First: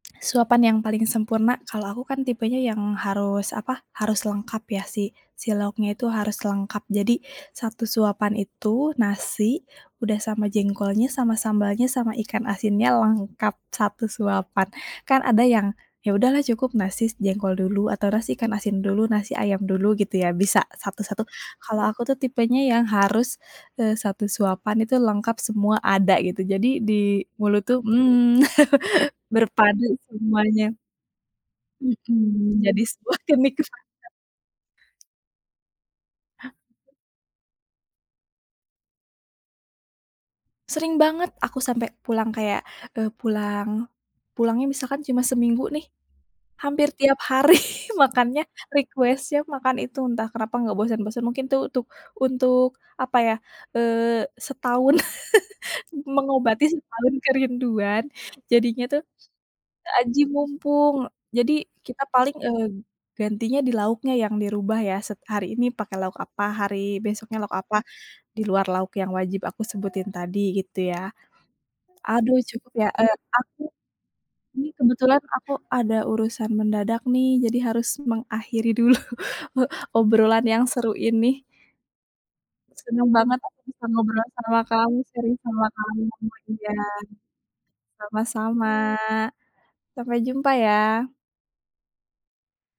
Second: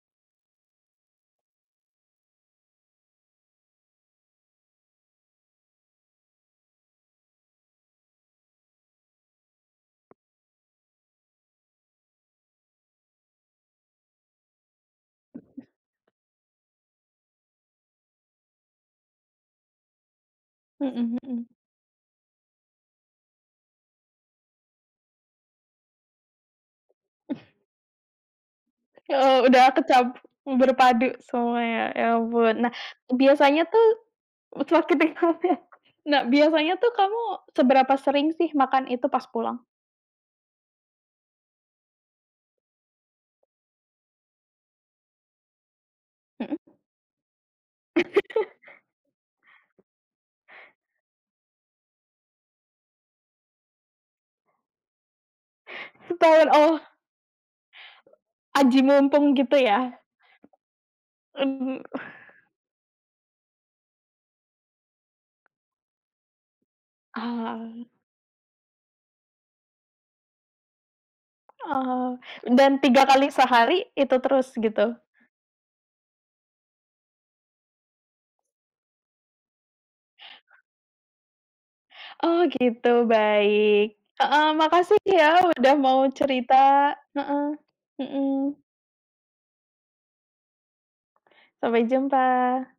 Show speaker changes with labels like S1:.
S1: Suapan yang paling sempurna kalau aku kan tipenya yang harus apa, harus lengkap ya si si lauknya itu harus lengkap. Jadi, satu suapan itu nasi, udah sama jengkolnya, sama sambalnya, sama ikan asinnya, lengkap satu suapan. Kan ada yang, ya udahlah cukup nasi jengkol dulu, atau nasi ikan asin dulu nasi ayam dulu gitu ya bisa
S2: Mhm,
S1: satu-satu.
S2: mhm.
S1: Kalau aku tuh tipenya yang harus, eee, satu suapan itu lengkap semua ada gitu. Jadi di
S2: Eh.
S1: mulut tuh, mmm,
S2: Oh udah
S1: berpadu
S2: kecampur,
S1: semuanya.
S2: berpadu semuanya. Ya
S1: Mhm,
S2: ampun. Nah,
S1: jadi sebuah
S2: biasanya
S1: kenikmatan.
S2: tuh, [unintelligible] nikmatnya. Nah,
S1: Hah.
S2: biasanya tuh kamu seberapa sering sih makan itu pas pulang?
S1: Sering banget aku sampai pulang kayak, eee pulang, pulangnya misalkan cuma seminggu nih,
S2: Mhm.
S1: hampir tiap hari makannya request-nya makan itu, entah kenapa nggak bosen-bosen. Mungkin itu untuk, untuk apa ya, eee, setahun.
S2: Setahun
S1: Mengobati
S2: oh.
S1: setahun kerinduan,
S2: Aji
S1: jadinya tuh
S2: mumpung gitu ya?
S1: aji mumpung. Jadi,
S2: Mhm.
S1: kita paling, eee, gantinya di lauknya yang dirubah ya. set hari ini pakai lauk apa, hari besoknya lauk apa,
S2: Oh.
S1: di luar lauk yang wajib aku sebutin tadi gitu ya.
S2: Oh.
S1: Aduh cukup
S2: Dan
S1: ya,
S2: 3
S1: eee,
S2: kali
S1: aku,
S2: sehari, itu terus
S1: ini
S2: gitu?
S1: kebetulan aku ada urusan mendadak nih jadi harus mengakhiri dulu, obrolan yang seru ini.
S2: Oh gitu,
S1: Seneng banget aku bisa
S2: baik.
S1: ngobrol
S2: Heeh,
S1: sama kamu,
S2: makasih
S1: sharing
S2: ya
S1: sama
S2: udah
S1: kamu,
S2: mau cerita.
S1: iya.
S2: Heeh, mhm.
S1: Sama-sama. Sampai jumpa ya.
S2: Sampai jumpa.